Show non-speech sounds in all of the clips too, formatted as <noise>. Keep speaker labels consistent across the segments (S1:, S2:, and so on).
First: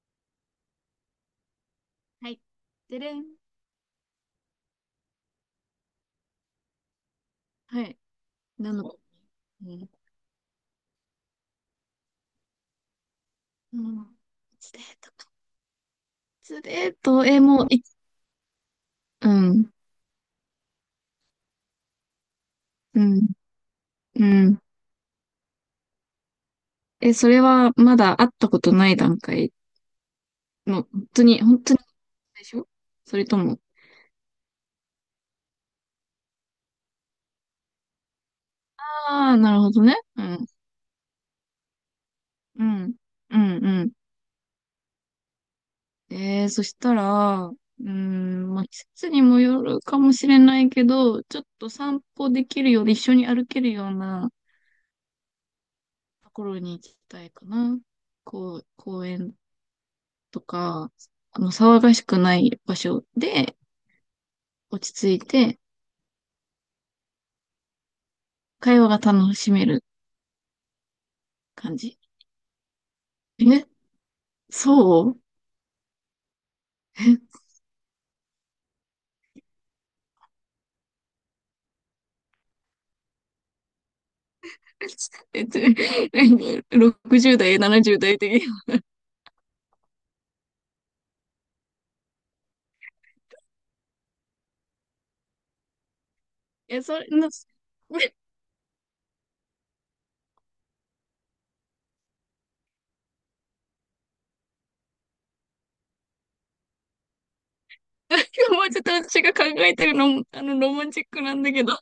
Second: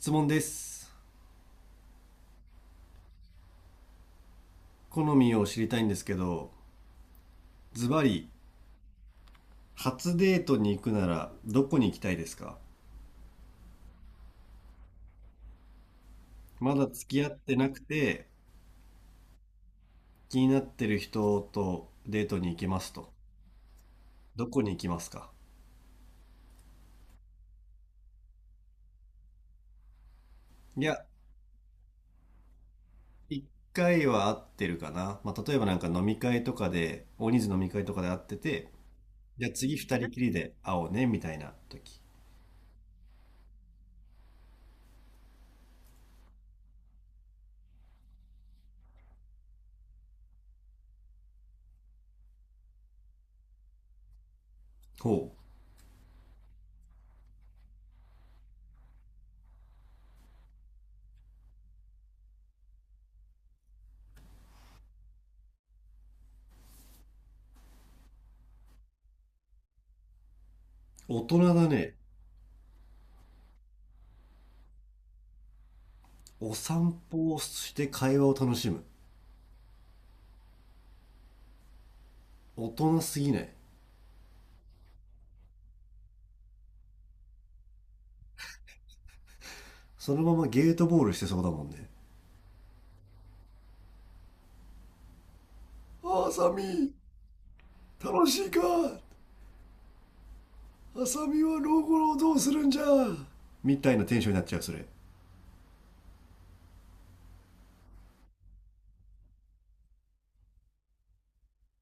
S1: 質問です。
S2: はい。でれん。
S1: 好みを知りたいんですけど、
S2: は
S1: ズ
S2: い。
S1: バリ
S2: なのこうん。
S1: 初デートに行くならどこに行きたいですか？
S2: うん。スレートか。ス
S1: まだ
S2: レー
S1: 付き
S2: ト、
S1: 合っ
S2: え、
S1: て
S2: もう、
S1: なく
S2: い、
S1: て、
S2: うん、
S1: 気になってる人とデートに行きます
S2: う
S1: と、
S2: ん、う
S1: どこ
S2: ん。
S1: に行きますか？
S2: それはまだ会ったことない段階
S1: い
S2: の、
S1: や、
S2: 本当に、本当に最初、それと
S1: 一
S2: も。
S1: 回は会ってるかな。まあ例えば、飲み会とかで、大人数飲み会とかで会ってて、
S2: ああ、
S1: じゃあ
S2: なるほ
S1: 次
S2: どね。
S1: 二人き
S2: う
S1: り
S2: ん、
S1: で会おうねみたいな時。
S2: うん、うん、うん。そしたら、まあ、季節にもよるかもしれないけど、ちょっと散歩できるようで一緒に歩けるような
S1: ほう。
S2: ところに行きたいかな。こう、公園とか、騒がしくない場所で落ち着いて、会話が楽しめる
S1: 大人だ
S2: 感
S1: ね。
S2: じ。え、そう
S1: お散歩をして会話を楽しむ。大人すぎない？
S2: え、<laughs> 60代、70代的。い
S1: そのままゲートボールしてそうだもんね、あさ
S2: や、
S1: み。
S2: それの、
S1: 楽しいか？あさみは老後をどうするんじゃみたいなテンションになっちゃう、それ。
S2: もうちょっと私が考えてるの、ロマンチックなんだけど、も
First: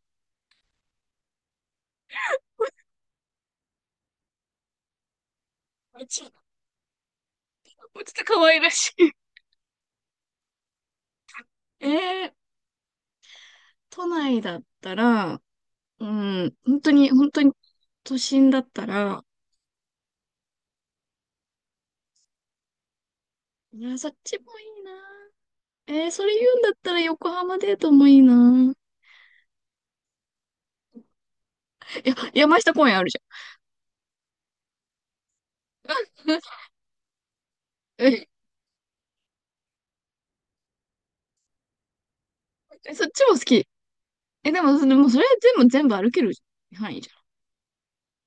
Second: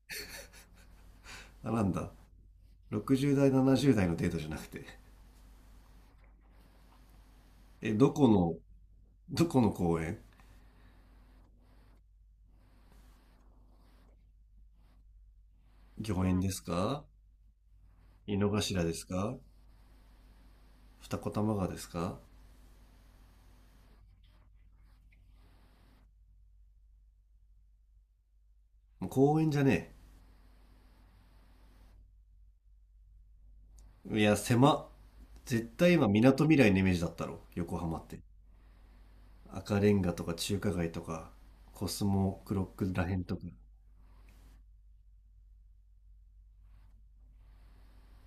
S1: あ、なんだ、60代70代のデートじゃなくて。
S2: うちょっ
S1: え、ど
S2: と
S1: こ
S2: 可
S1: の、
S2: 愛らしい。
S1: どこの公園？
S2: えー都内だったら、う
S1: 御苑で
S2: ん、
S1: す
S2: 本当
S1: か？
S2: に、本当に、都
S1: 井の
S2: 心だっ
S1: 頭
S2: た
S1: です
S2: ら、
S1: か？二子玉川ですか？
S2: 紫もいいな。それ言うんだったら横浜デートもいいな。
S1: もう公園じゃね？
S2: いや、山下公園あるじ
S1: え、いや狭っ。絶対今
S2: ゃ
S1: 港未
S2: ん。
S1: 来のイメージだったろ、横浜って。
S2: <laughs>
S1: 赤レンガとか中華街とか、コスモクロック
S2: そ
S1: ら
S2: っ
S1: へん
S2: ちも
S1: と
S2: 好
S1: か。
S2: き。え、でも、それ、もうそれは全部歩ける範囲じ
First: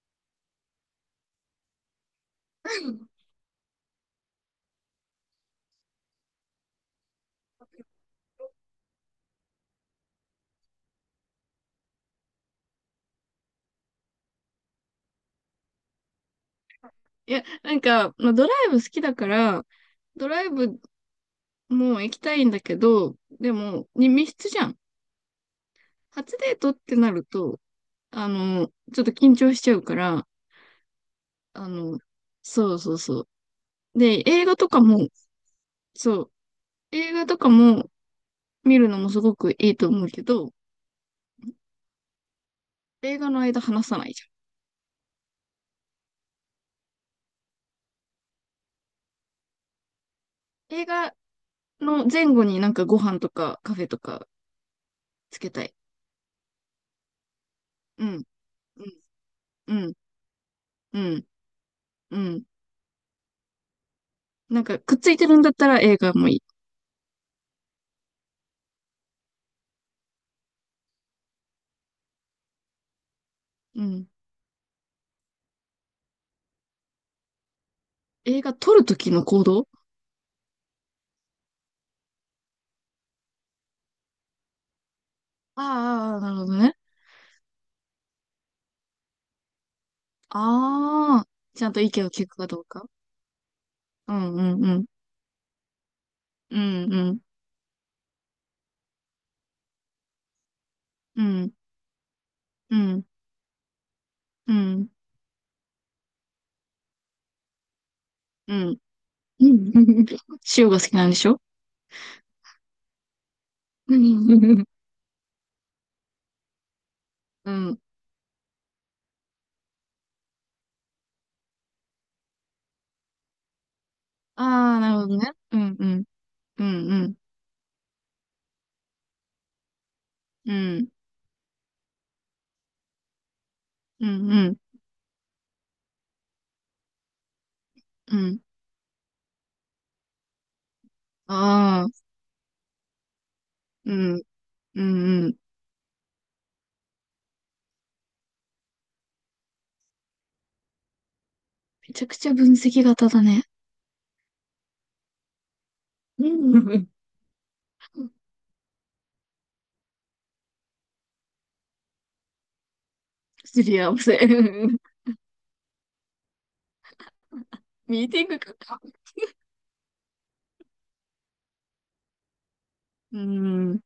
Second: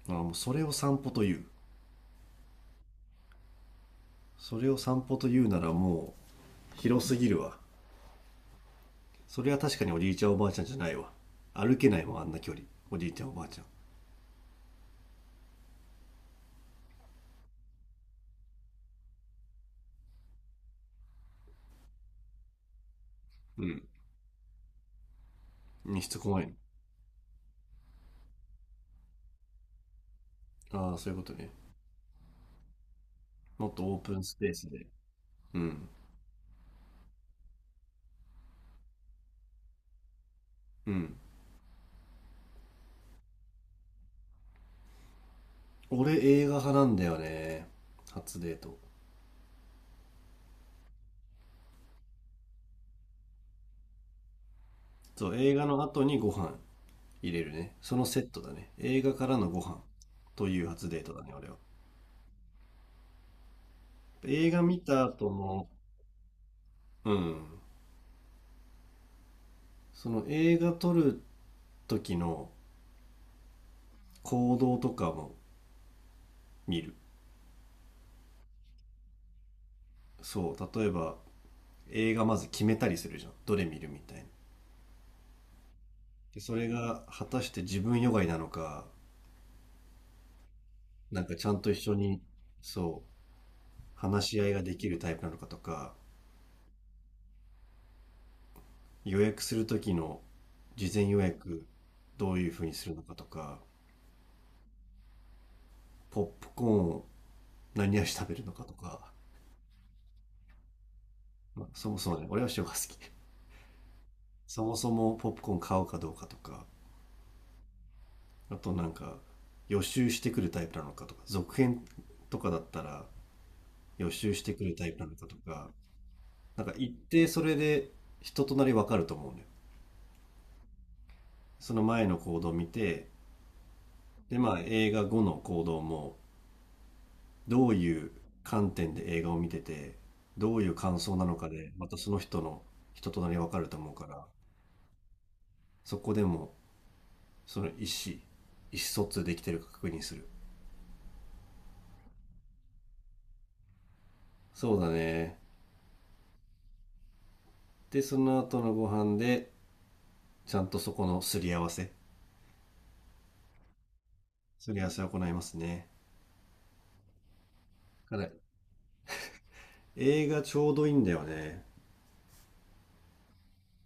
S1: あ、もうそれを散歩という、それを散歩というならもう広すぎるわ。それは確かにおじいちゃんおばあちゃんじゃないわ。歩けないもん、あんな距離。おじいちゃんおばあちゃ
S2: ゃん。いや、なんか、まあ、ドライブ好きだから、ドライブも行きたいんだけど、で
S1: ん、う
S2: も、密室じゃん。
S1: ん、しつ
S2: 初
S1: こ
S2: デ
S1: い
S2: ートってなると、あの、ちょっと緊張しちゃうから、
S1: の。ああ、そういうことね。
S2: あの、そうそうそう。
S1: もっとオープン
S2: で、
S1: ス
S2: 映
S1: ペー
S2: 画と
S1: ス
S2: か
S1: で。
S2: も、
S1: うん。
S2: そう、映画とかも見るのもすごくいいと思うけど、
S1: うん。
S2: 映画の間話さないじ
S1: 俺映画派なんだよね、初デート。
S2: ゃん。映画の前後になんかご飯とかカフェとか
S1: そう、
S2: つけ
S1: 映
S2: た
S1: 画
S2: い。
S1: の後にご飯入れるね。その
S2: う
S1: セ
S2: ん、
S1: ットだね、
S2: う
S1: 映
S2: ん、
S1: 画からのご
S2: う
S1: 飯
S2: ん、
S1: という初
S2: う
S1: デートだ
S2: ん、
S1: ね、俺は。
S2: うん。
S1: 映画
S2: なんか
S1: 見
S2: くっ
S1: た
S2: ついて
S1: 後
S2: るんだっ
S1: の、
S2: たら映画もいい。
S1: うん、その映画撮る時の
S2: うん。
S1: 行動とかも見る。
S2: 映画撮るときの行動。
S1: そう、例えば映画まず決めたりするじゃん、どれ見るみたいな。
S2: ああー、なる
S1: で
S2: ほ
S1: そ
S2: ど
S1: れ
S2: ね。
S1: が果たして自分よがいなのか、
S2: ああ、
S1: ちゃん
S2: ちゃ
S1: と
S2: ん
S1: 一
S2: と意
S1: 緒
S2: 見を
S1: に、
S2: 聞くかどうか。
S1: そう、
S2: う
S1: 話
S2: ん、
S1: し
S2: う
S1: 合いが
S2: ん、
S1: で
S2: うん。
S1: きるタイプなのかとか、
S2: うん、うん、
S1: 予約する時の事前予
S2: うん、
S1: 約どういうふうに
S2: う
S1: するの
S2: ん、
S1: かとか、
S2: うん、
S1: ポップコーンを何味食べるの
S2: う
S1: かと
S2: ん。
S1: か。
S2: うん、 <laughs> 塩が好きなんでしょ。
S1: まあ、そもそもね、俺は塩が好き。
S2: う
S1: そ
S2: ん。
S1: もそもポップコーン買うかどうかとか、
S2: うん。
S1: あと予習してくるタイプなのかとか、続編とかだったら予習し
S2: あ
S1: てくる
S2: あ、
S1: タ
S2: な
S1: イプ
S2: る
S1: な
S2: ほ
S1: の
S2: ど
S1: か
S2: ね。
S1: と
S2: う
S1: か、
S2: ん、うん、うん、
S1: 一
S2: うん、
S1: 定それで人となりわかると思うのよ。
S2: うん、
S1: その前の行動を見て、
S2: うん、
S1: で、
S2: う
S1: ま
S2: ん、
S1: あ映画後の行動も、どういう
S2: うん。
S1: 観点で映画を見てて、どういう感想なのかで、ま
S2: あ
S1: た
S2: あ、
S1: その人の人となりわかると思う
S2: う
S1: か
S2: ん、
S1: ら、
S2: うん、うん。
S1: そこでもその意思、意思疎通できてるか確認する。
S2: めちゃくちゃ分析型だね。
S1: そうだね。
S2: うん。
S1: で、
S2: <laughs>
S1: その後のご飯で、ちゃんとそこのすり合わせ、
S2: すり合わせ。
S1: すり
S2: <laughs>
S1: 合わせを行いますね。
S2: ミー
S1: だ
S2: テ
S1: か
S2: ィン
S1: ら
S2: グか。
S1: 映画ちょうどいいんだよね。
S2: うん。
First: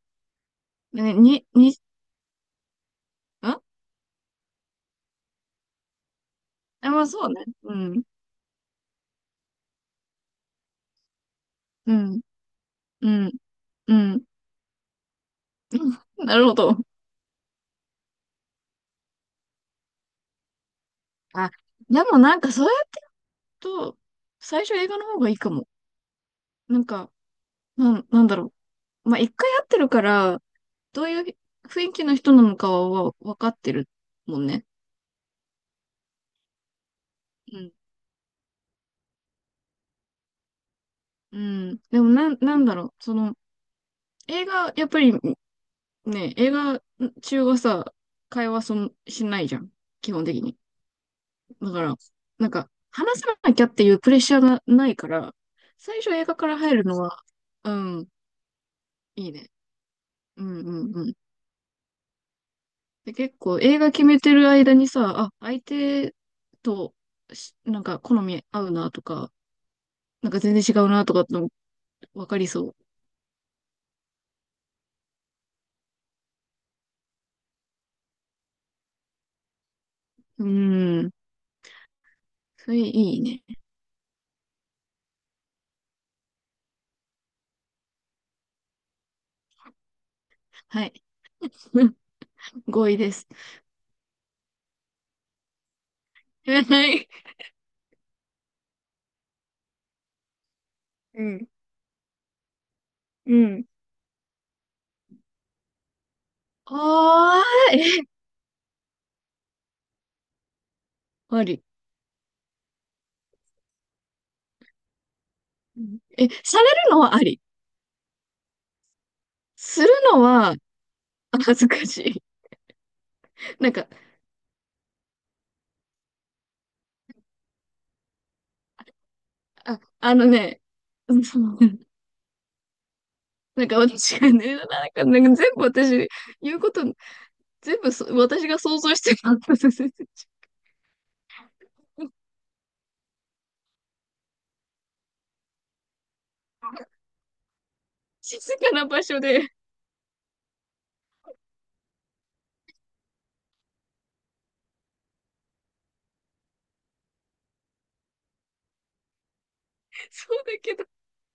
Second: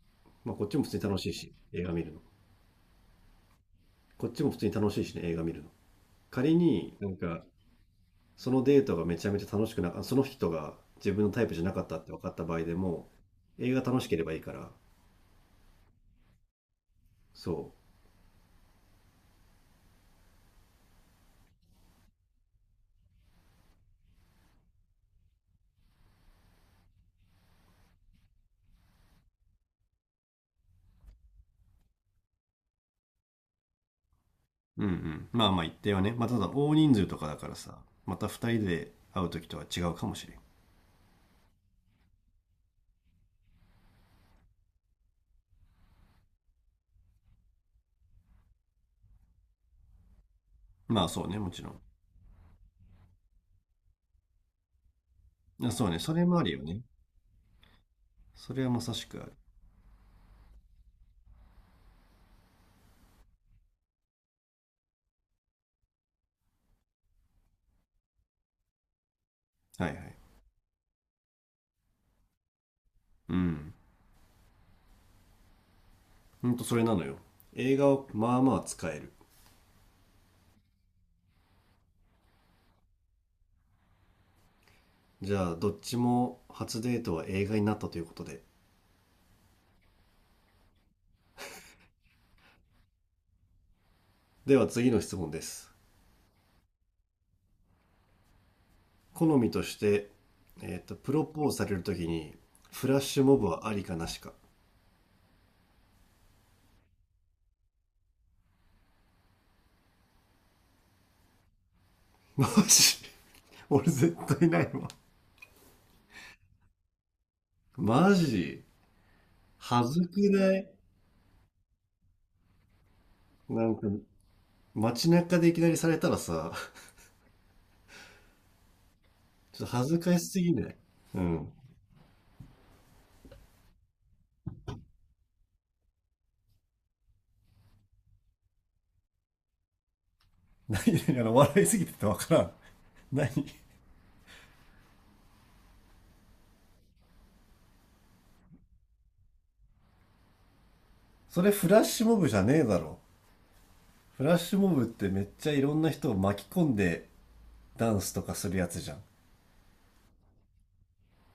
S1: まあ、こっちも普通に
S2: ね、
S1: 楽しい
S2: に、
S1: し、
S2: に、ん
S1: 映画見るの。
S2: あ、
S1: こっちも普通に楽しいしね、映画見るの。仮に、
S2: まあそうね。うん。
S1: そのデートがめちゃめちゃ楽しくなか、その人が自分のタイプじゃなかっ
S2: う
S1: たって分
S2: ん。
S1: かった場合でも、
S2: うん。
S1: 映画
S2: う
S1: 楽しけれ
S2: ん。
S1: ばいいから、
S2: うん、なるほど。
S1: そ
S2: あ、でもなんかそうやると、最初映画の方がいいかも。なんか、なんだろう。まあ一回会ってるから、どういう雰囲気の人なのかは分かってるもんね。
S1: う。うん、うん。まあまあ一定はね。まあただ大人数とかだから
S2: うん。
S1: さ、また二人で会う時とは違うかもしれん。
S2: うん。でもなんだろう。その、映画、やっぱりねえ、映画中はさ、会話そんしないじゃん。基本的に。
S1: まあそうね、もち
S2: だ
S1: ろ
S2: から、なんか、話さなきゃっていうプレッシャーがないから、
S1: ん。あ、そう
S2: 最
S1: ね、
S2: 初
S1: それ
S2: 映画
S1: もあ
S2: か
S1: る
S2: ら
S1: よ
S2: 入
S1: ね。
S2: るのは、うん、
S1: それはまさしくあ
S2: いい
S1: る。
S2: ね。うんうんうん。で、結構映画決めてる間にさ、あ、相手とし、なんか好み合うなとか、
S1: はいはい。
S2: なんか全然違うなとかっての分かりそ
S1: うん。ほんとそれなのよ。映画をまあまあ使える。
S2: う。うん。それいいね。
S1: じゃあどっちも初デートは映画になったということで。
S2: はい。<laughs> 合意です。
S1: では次の質問です。
S2: <laughs> はい。
S1: 好みとして、プ
S2: う
S1: ロポ
S2: ん。
S1: ーズされるときに、フラッシュ
S2: う
S1: モブ
S2: ん。
S1: はありかなしか？
S2: あ、いえ、あり。
S1: マジ？俺絶対ないわ。
S2: うん。え、されるのはあり。
S1: マジ？
S2: する
S1: 恥ず
S2: の
S1: く
S2: は
S1: ない？
S2: 恥ずかしい。<laughs>
S1: な
S2: なん
S1: んか
S2: か、
S1: 街中でいきなりされたらさ、ちょっと
S2: あ、
S1: 恥ず
S2: あ
S1: か
S2: の
S1: しすぎ
S2: ね、
S1: ない？
S2: <laughs> う
S1: う
S2: ん、そ
S1: ん。
S2: う。なんか私がね、なんか、なんか全部私、言うこと、全部私が想像してた。
S1: 何々、あの笑いすぎててわからん。何？
S2: <laughs> 静かな場所で、
S1: それフラッシュモブじゃねえだろ。フラッシュモブって、めっちゃいろんな人を巻き込んでダンスとかするやつじゃん。
S2: そうだけど、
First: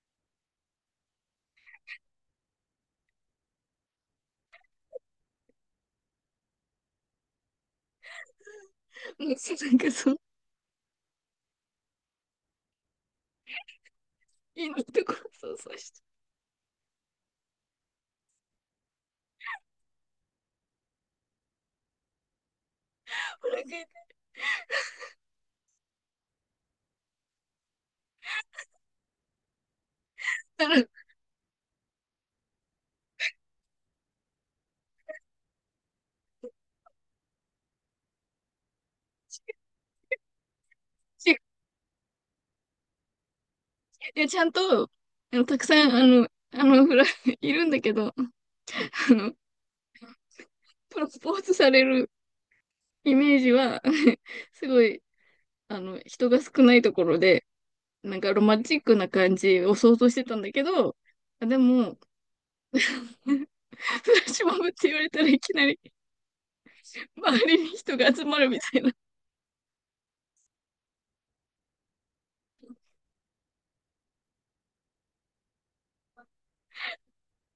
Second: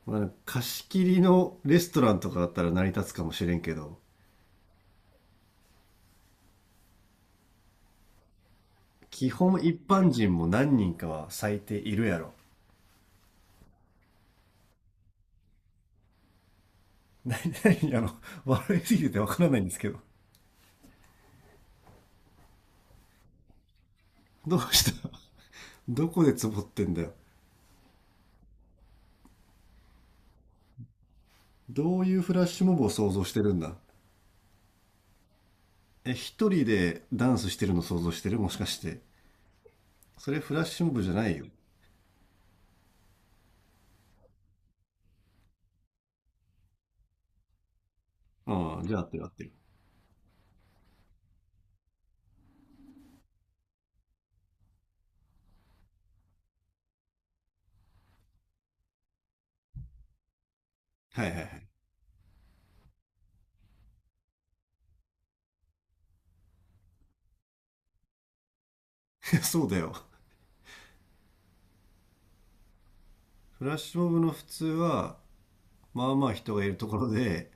S1: まあ、貸し切りのレストランとかだったら成り立つかもしれんけど、基
S2: うん、そう。
S1: 本
S2: な
S1: 一
S2: んか
S1: 般
S2: その、
S1: 人も何人かは最低いるやろ。
S2: いいところ想像して、
S1: 何、何、あの、笑いすぎててわからないんですけど。
S2: お腹痛い。
S1: どうした？どこでツボってんだよ。
S2: たら、
S1: どういうフラッシュモブを想像してるんだ？え、一人でダンスしてるの想像してる、もしかして。それフラッシュモブじゃない
S2: ち、
S1: よ。
S2: いや、ちゃんと、たくさん、いるんだけど、あ
S1: うん、じゃあ合ってる合っ
S2: の、
S1: てる。
S2: プロポーズされるイメージは、<laughs> すごい、人が少ないところで、なんかロマンチックな感じを想像してたんだけど、
S1: はいはいは
S2: あ、で
S1: い。
S2: も、<laughs> フラッシュモブって言われたらいきなり周りに人が集まるみたいな。
S1: <laughs> そうだよ。フラッシュモブの普通は、まあまあ人がいるところで、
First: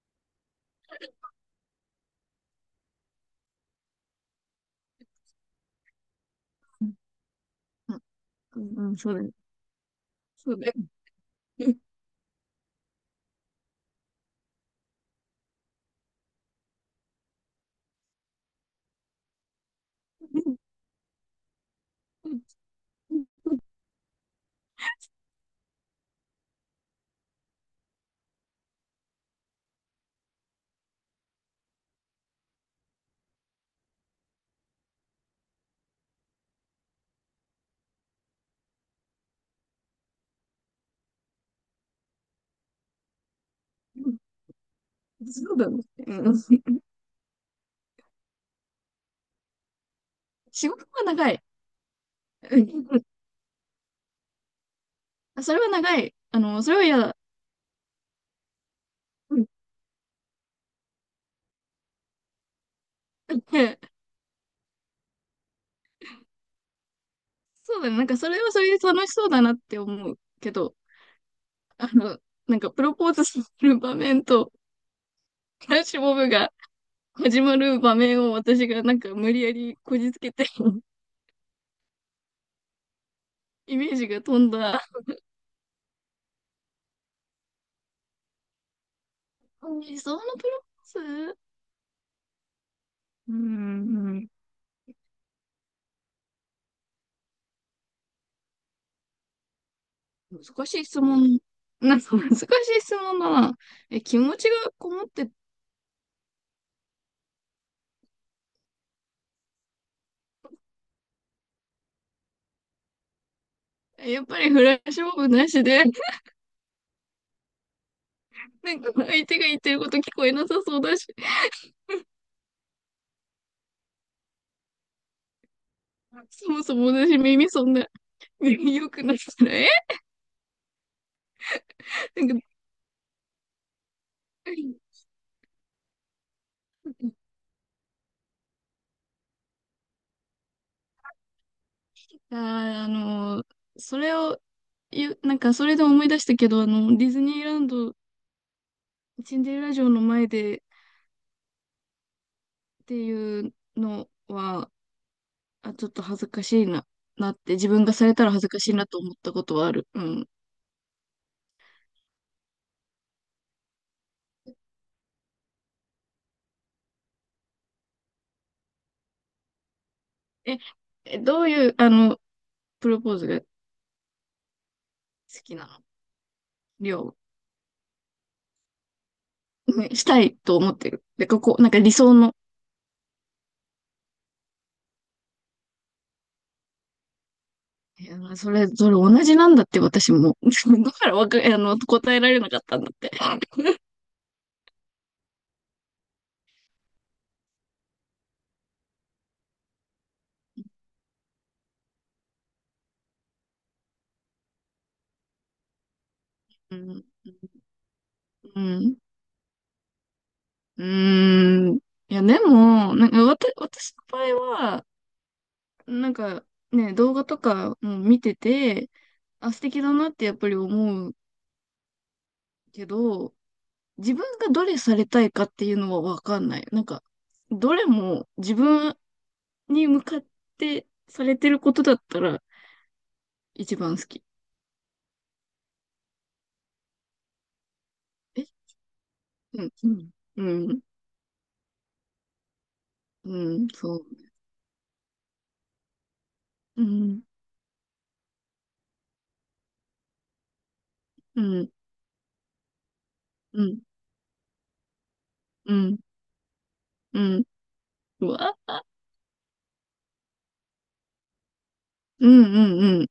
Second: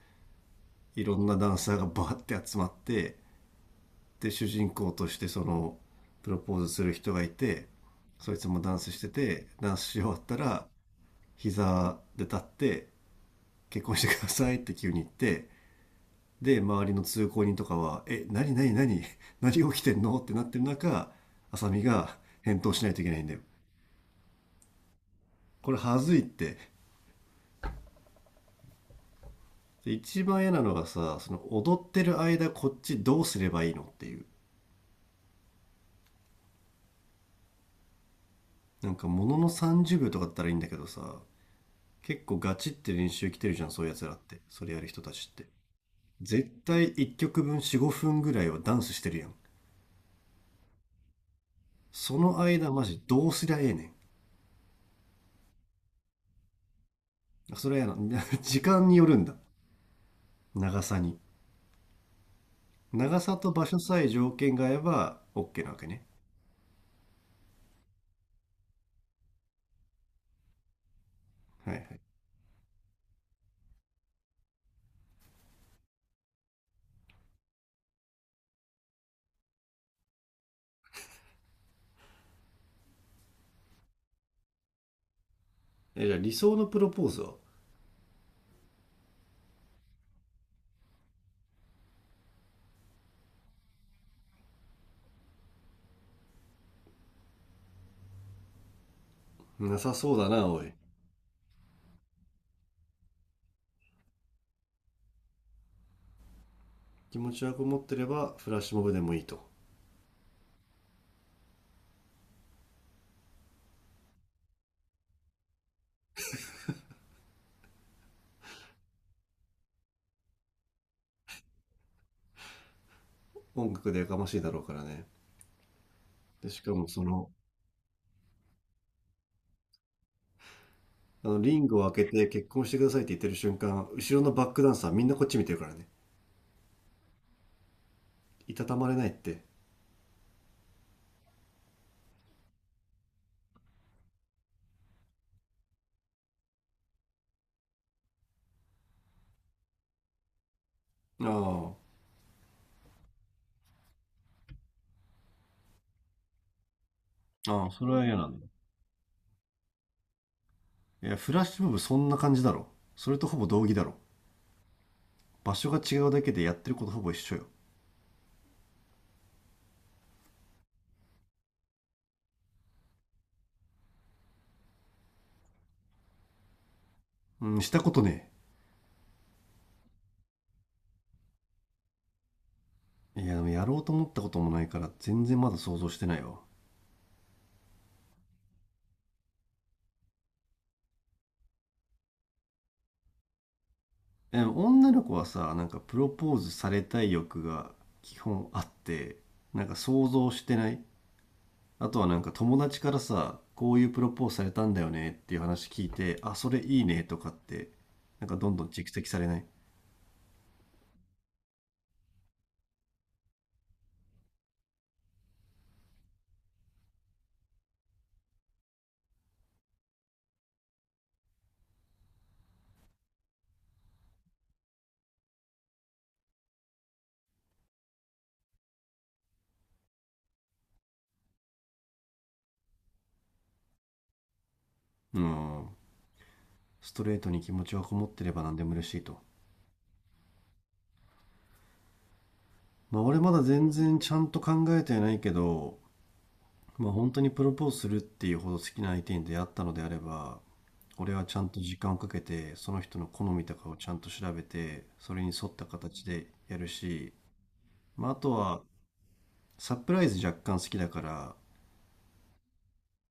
S1: いろんなダンサーがバーって集まって、で主人公としてそのプロポーズする人がいて、そいつも
S2: う
S1: ダン
S2: ん、
S1: ス
S2: うん、
S1: して
S2: そうだね。
S1: て、ダンスし終わった
S2: そう
S1: ら
S2: だね。
S1: 膝で立って「結婚してください」って急に言って、で周りの通行人とかは「え何何何、何起きてんの？」ってなってる
S2: <laughs>
S1: 中、浅見が
S2: そ
S1: 返答しないといけないんだよ。これはずいって。で一番嫌なのがさ、その踊ってる間こっちどうすればいいのっていう。ものの30秒とかだったらいいんだけどさ、結構ガチって練習来てるじゃん、そういうやつらって。それやる人たちって。
S2: うだね。う
S1: 絶
S2: ん。
S1: 対1曲分4、5分ぐらいはダンスしてるやん。
S2: 仕事は長い。
S1: その
S2: う
S1: 間マジ
S2: ん、
S1: どうすりゃええね
S2: それは長い。それは嫌だ。
S1: ん。それはやな <laughs>。時間によるん
S2: う
S1: だ、
S2: ん、
S1: 長さに。長さと場所さえ条件が合えば OK なわけね。
S2: そうだね。なんかそれはそれで楽しそうだなって思うけど、
S1: はいは
S2: あ
S1: い。
S2: の、なんかプロポーズする場面と、フラッシュモブが始まる場面を私がなんか無理やりこじつけて、 <laughs> イメージが飛んだ。
S1: え、じゃあ理想のプロポーズは、
S2: 理想のプロポーズ、うーん、
S1: なさそうだな、お
S2: 難
S1: い。
S2: しい質問。なんか難しい質問だな。気持ちがこもって、
S1: 気持ちはこもってればフラッシュモブでもいいと。
S2: やっぱりフラッシュモブなしで、なんか相手が言ってること聞こえなさそうだし、
S1: 音楽でやかましいだろうからね。で、
S2: そ
S1: し
S2: も
S1: か
S2: そも
S1: もそ
S2: 私
S1: の、
S2: 耳そんな、<laughs> 良くなったら、え、
S1: あの、リングを開け
S2: な
S1: て
S2: んか、
S1: 結婚してくださいって言ってる瞬間、後ろのバックダンサーみんなこっち見てるからね。いたたまれないって。
S2: あー、あのそれを言う、なんかそれで思い出したけど、ディズニーランド、シンデレラ城の前でっ
S1: あ
S2: ていうのは、あ、ちょっと恥ずかしいな、なっ
S1: あ、
S2: て、
S1: あ
S2: 自
S1: あ、
S2: 分
S1: そ
S2: が
S1: れは
S2: され
S1: 嫌
S2: た
S1: な
S2: ら
S1: ん
S2: 恥
S1: だ。
S2: ずかしいなと思ったことはある。うん。
S1: いや、フラッシュモブそんな感じだろ。それとほぼ同義だろ。場所が違うだけでやってることほぼ一緒よ。
S2: え、どういう、プロポーズが好きなの。りょ
S1: うん、したことね
S2: う、ねしたいと思ってる。で、ここ、なんか理想の。
S1: え。いや、でもやろうと思ったこともないから、全然まだ想像してないわ。
S2: いや、それ、それ同じなんだって、私も。<laughs> だからわか、答えられなかったんだって。<laughs>
S1: え、女の子はさ、プロポーズされたい欲が基本あって、想像してない？あとは友達からさ、こういうプロポーズされたんだよねっていう話聞いて、あそれ
S2: う
S1: いいね
S2: ん。
S1: とかって、どん
S2: う
S1: どん蓄
S2: ん。
S1: 積されない？
S2: うん。いや、でも、なんか、私の場合は、なんかね、動画とかも見てて、あ、素敵だなってやっぱり思うけど、自分がどれされたいかっていうのはわかんない。なんか、どれも自分に向かってされてることだったら一番好き。
S1: うん、ストレートに気持ちはこもってれ
S2: え、
S1: ば何でも嬉しいと。
S2: うん、うん、うん、
S1: まあ俺ま
S2: う
S1: だ
S2: ん、
S1: 全
S2: そ
S1: 然
S2: う。
S1: ちゃんと考えてないけど、
S2: う
S1: まあ本当
S2: ん、
S1: にプロポーズするっていうほど好きな相手に出会ったのであれば、俺はちゃ
S2: う
S1: んと
S2: ん、
S1: 時間をかけてその人の好みと
S2: う
S1: かを
S2: ん、
S1: ちゃんと調べて、それに沿った
S2: うん、
S1: 形でやるし、
S2: うん、
S1: まあ、あ
S2: う
S1: と
S2: わ
S1: は
S2: あ、
S1: サプライズ若干好きだから、
S2: うん、うん、うん。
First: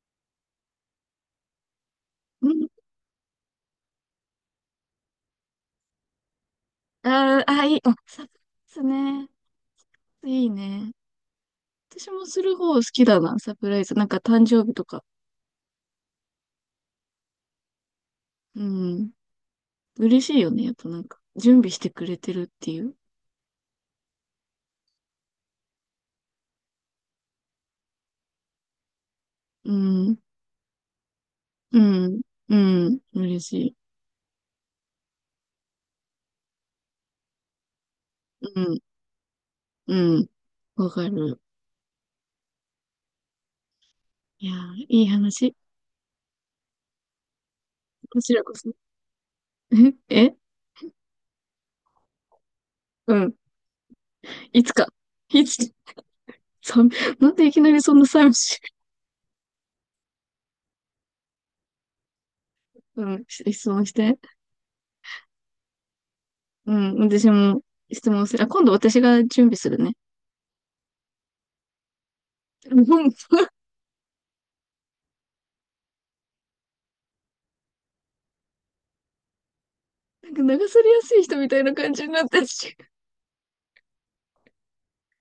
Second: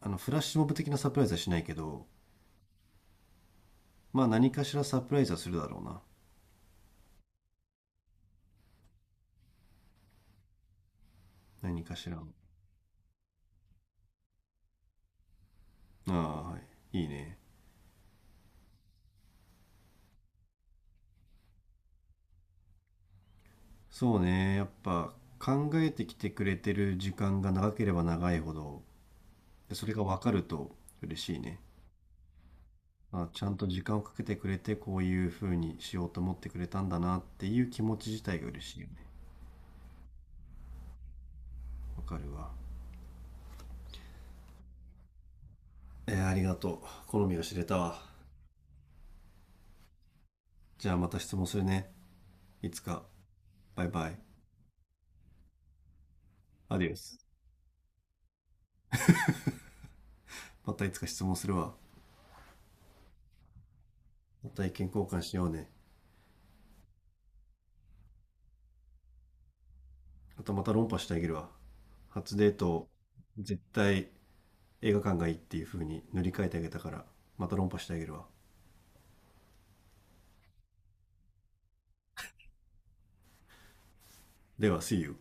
S1: あのフラッシュモブ的なサプライズはしないけど、
S2: うん、
S1: まあ何かしらサプライズはするだろうな、
S2: あー、あ、いい、あ、サプライズね。いいね。
S1: 何かし
S2: 私
S1: ら
S2: も
S1: の。
S2: する方好きだな、サプライズ。なんか誕生日とか。
S1: ああ、はい、いいね。
S2: うん。嬉しいよね。やっぱなんか、準備してくれてるっていう。
S1: そうね、やっぱ考えてきてくれてる時間が長ければ長いほど、
S2: う
S1: でそれが
S2: ん。
S1: 分かると嬉しいね。
S2: うん。うん。
S1: まあ
S2: 嬉
S1: ちゃんと
S2: しい。
S1: 時間をかけてくれて、こういう風にしようと思ってくれたんだなっていう気持ち自体が
S2: う
S1: 嬉し
S2: ん。
S1: いよね。
S2: うん。わかる。
S1: わかるわ。
S2: いやー、いい話。
S1: えー、ありがとう、好みが知れたわ。
S2: こちらこそ。<laughs> え、え、
S1: じゃあまた質問するね、いつか。
S2: うん。
S1: バイバイ。
S2: いつか。いつか。
S1: ア
S2: さ
S1: デ
S2: ん、
S1: ィオス。
S2: なんでいきなりそんな寂しい。
S1: またいつか質問するわ。
S2: うん。し、質問して。
S1: また意見交換しようね。
S2: うん。私も質問する。あ、今度私が準備するね。
S1: あとまた論破してあげるわ。初デー
S2: <laughs> もう、
S1: ト、
S2: なん
S1: 絶対映画館がいいっていう風に塗り替えてあげたから、また論破してあげるわ。
S2: か流されやすい人みたいな感じになってる。
S1: では、See you.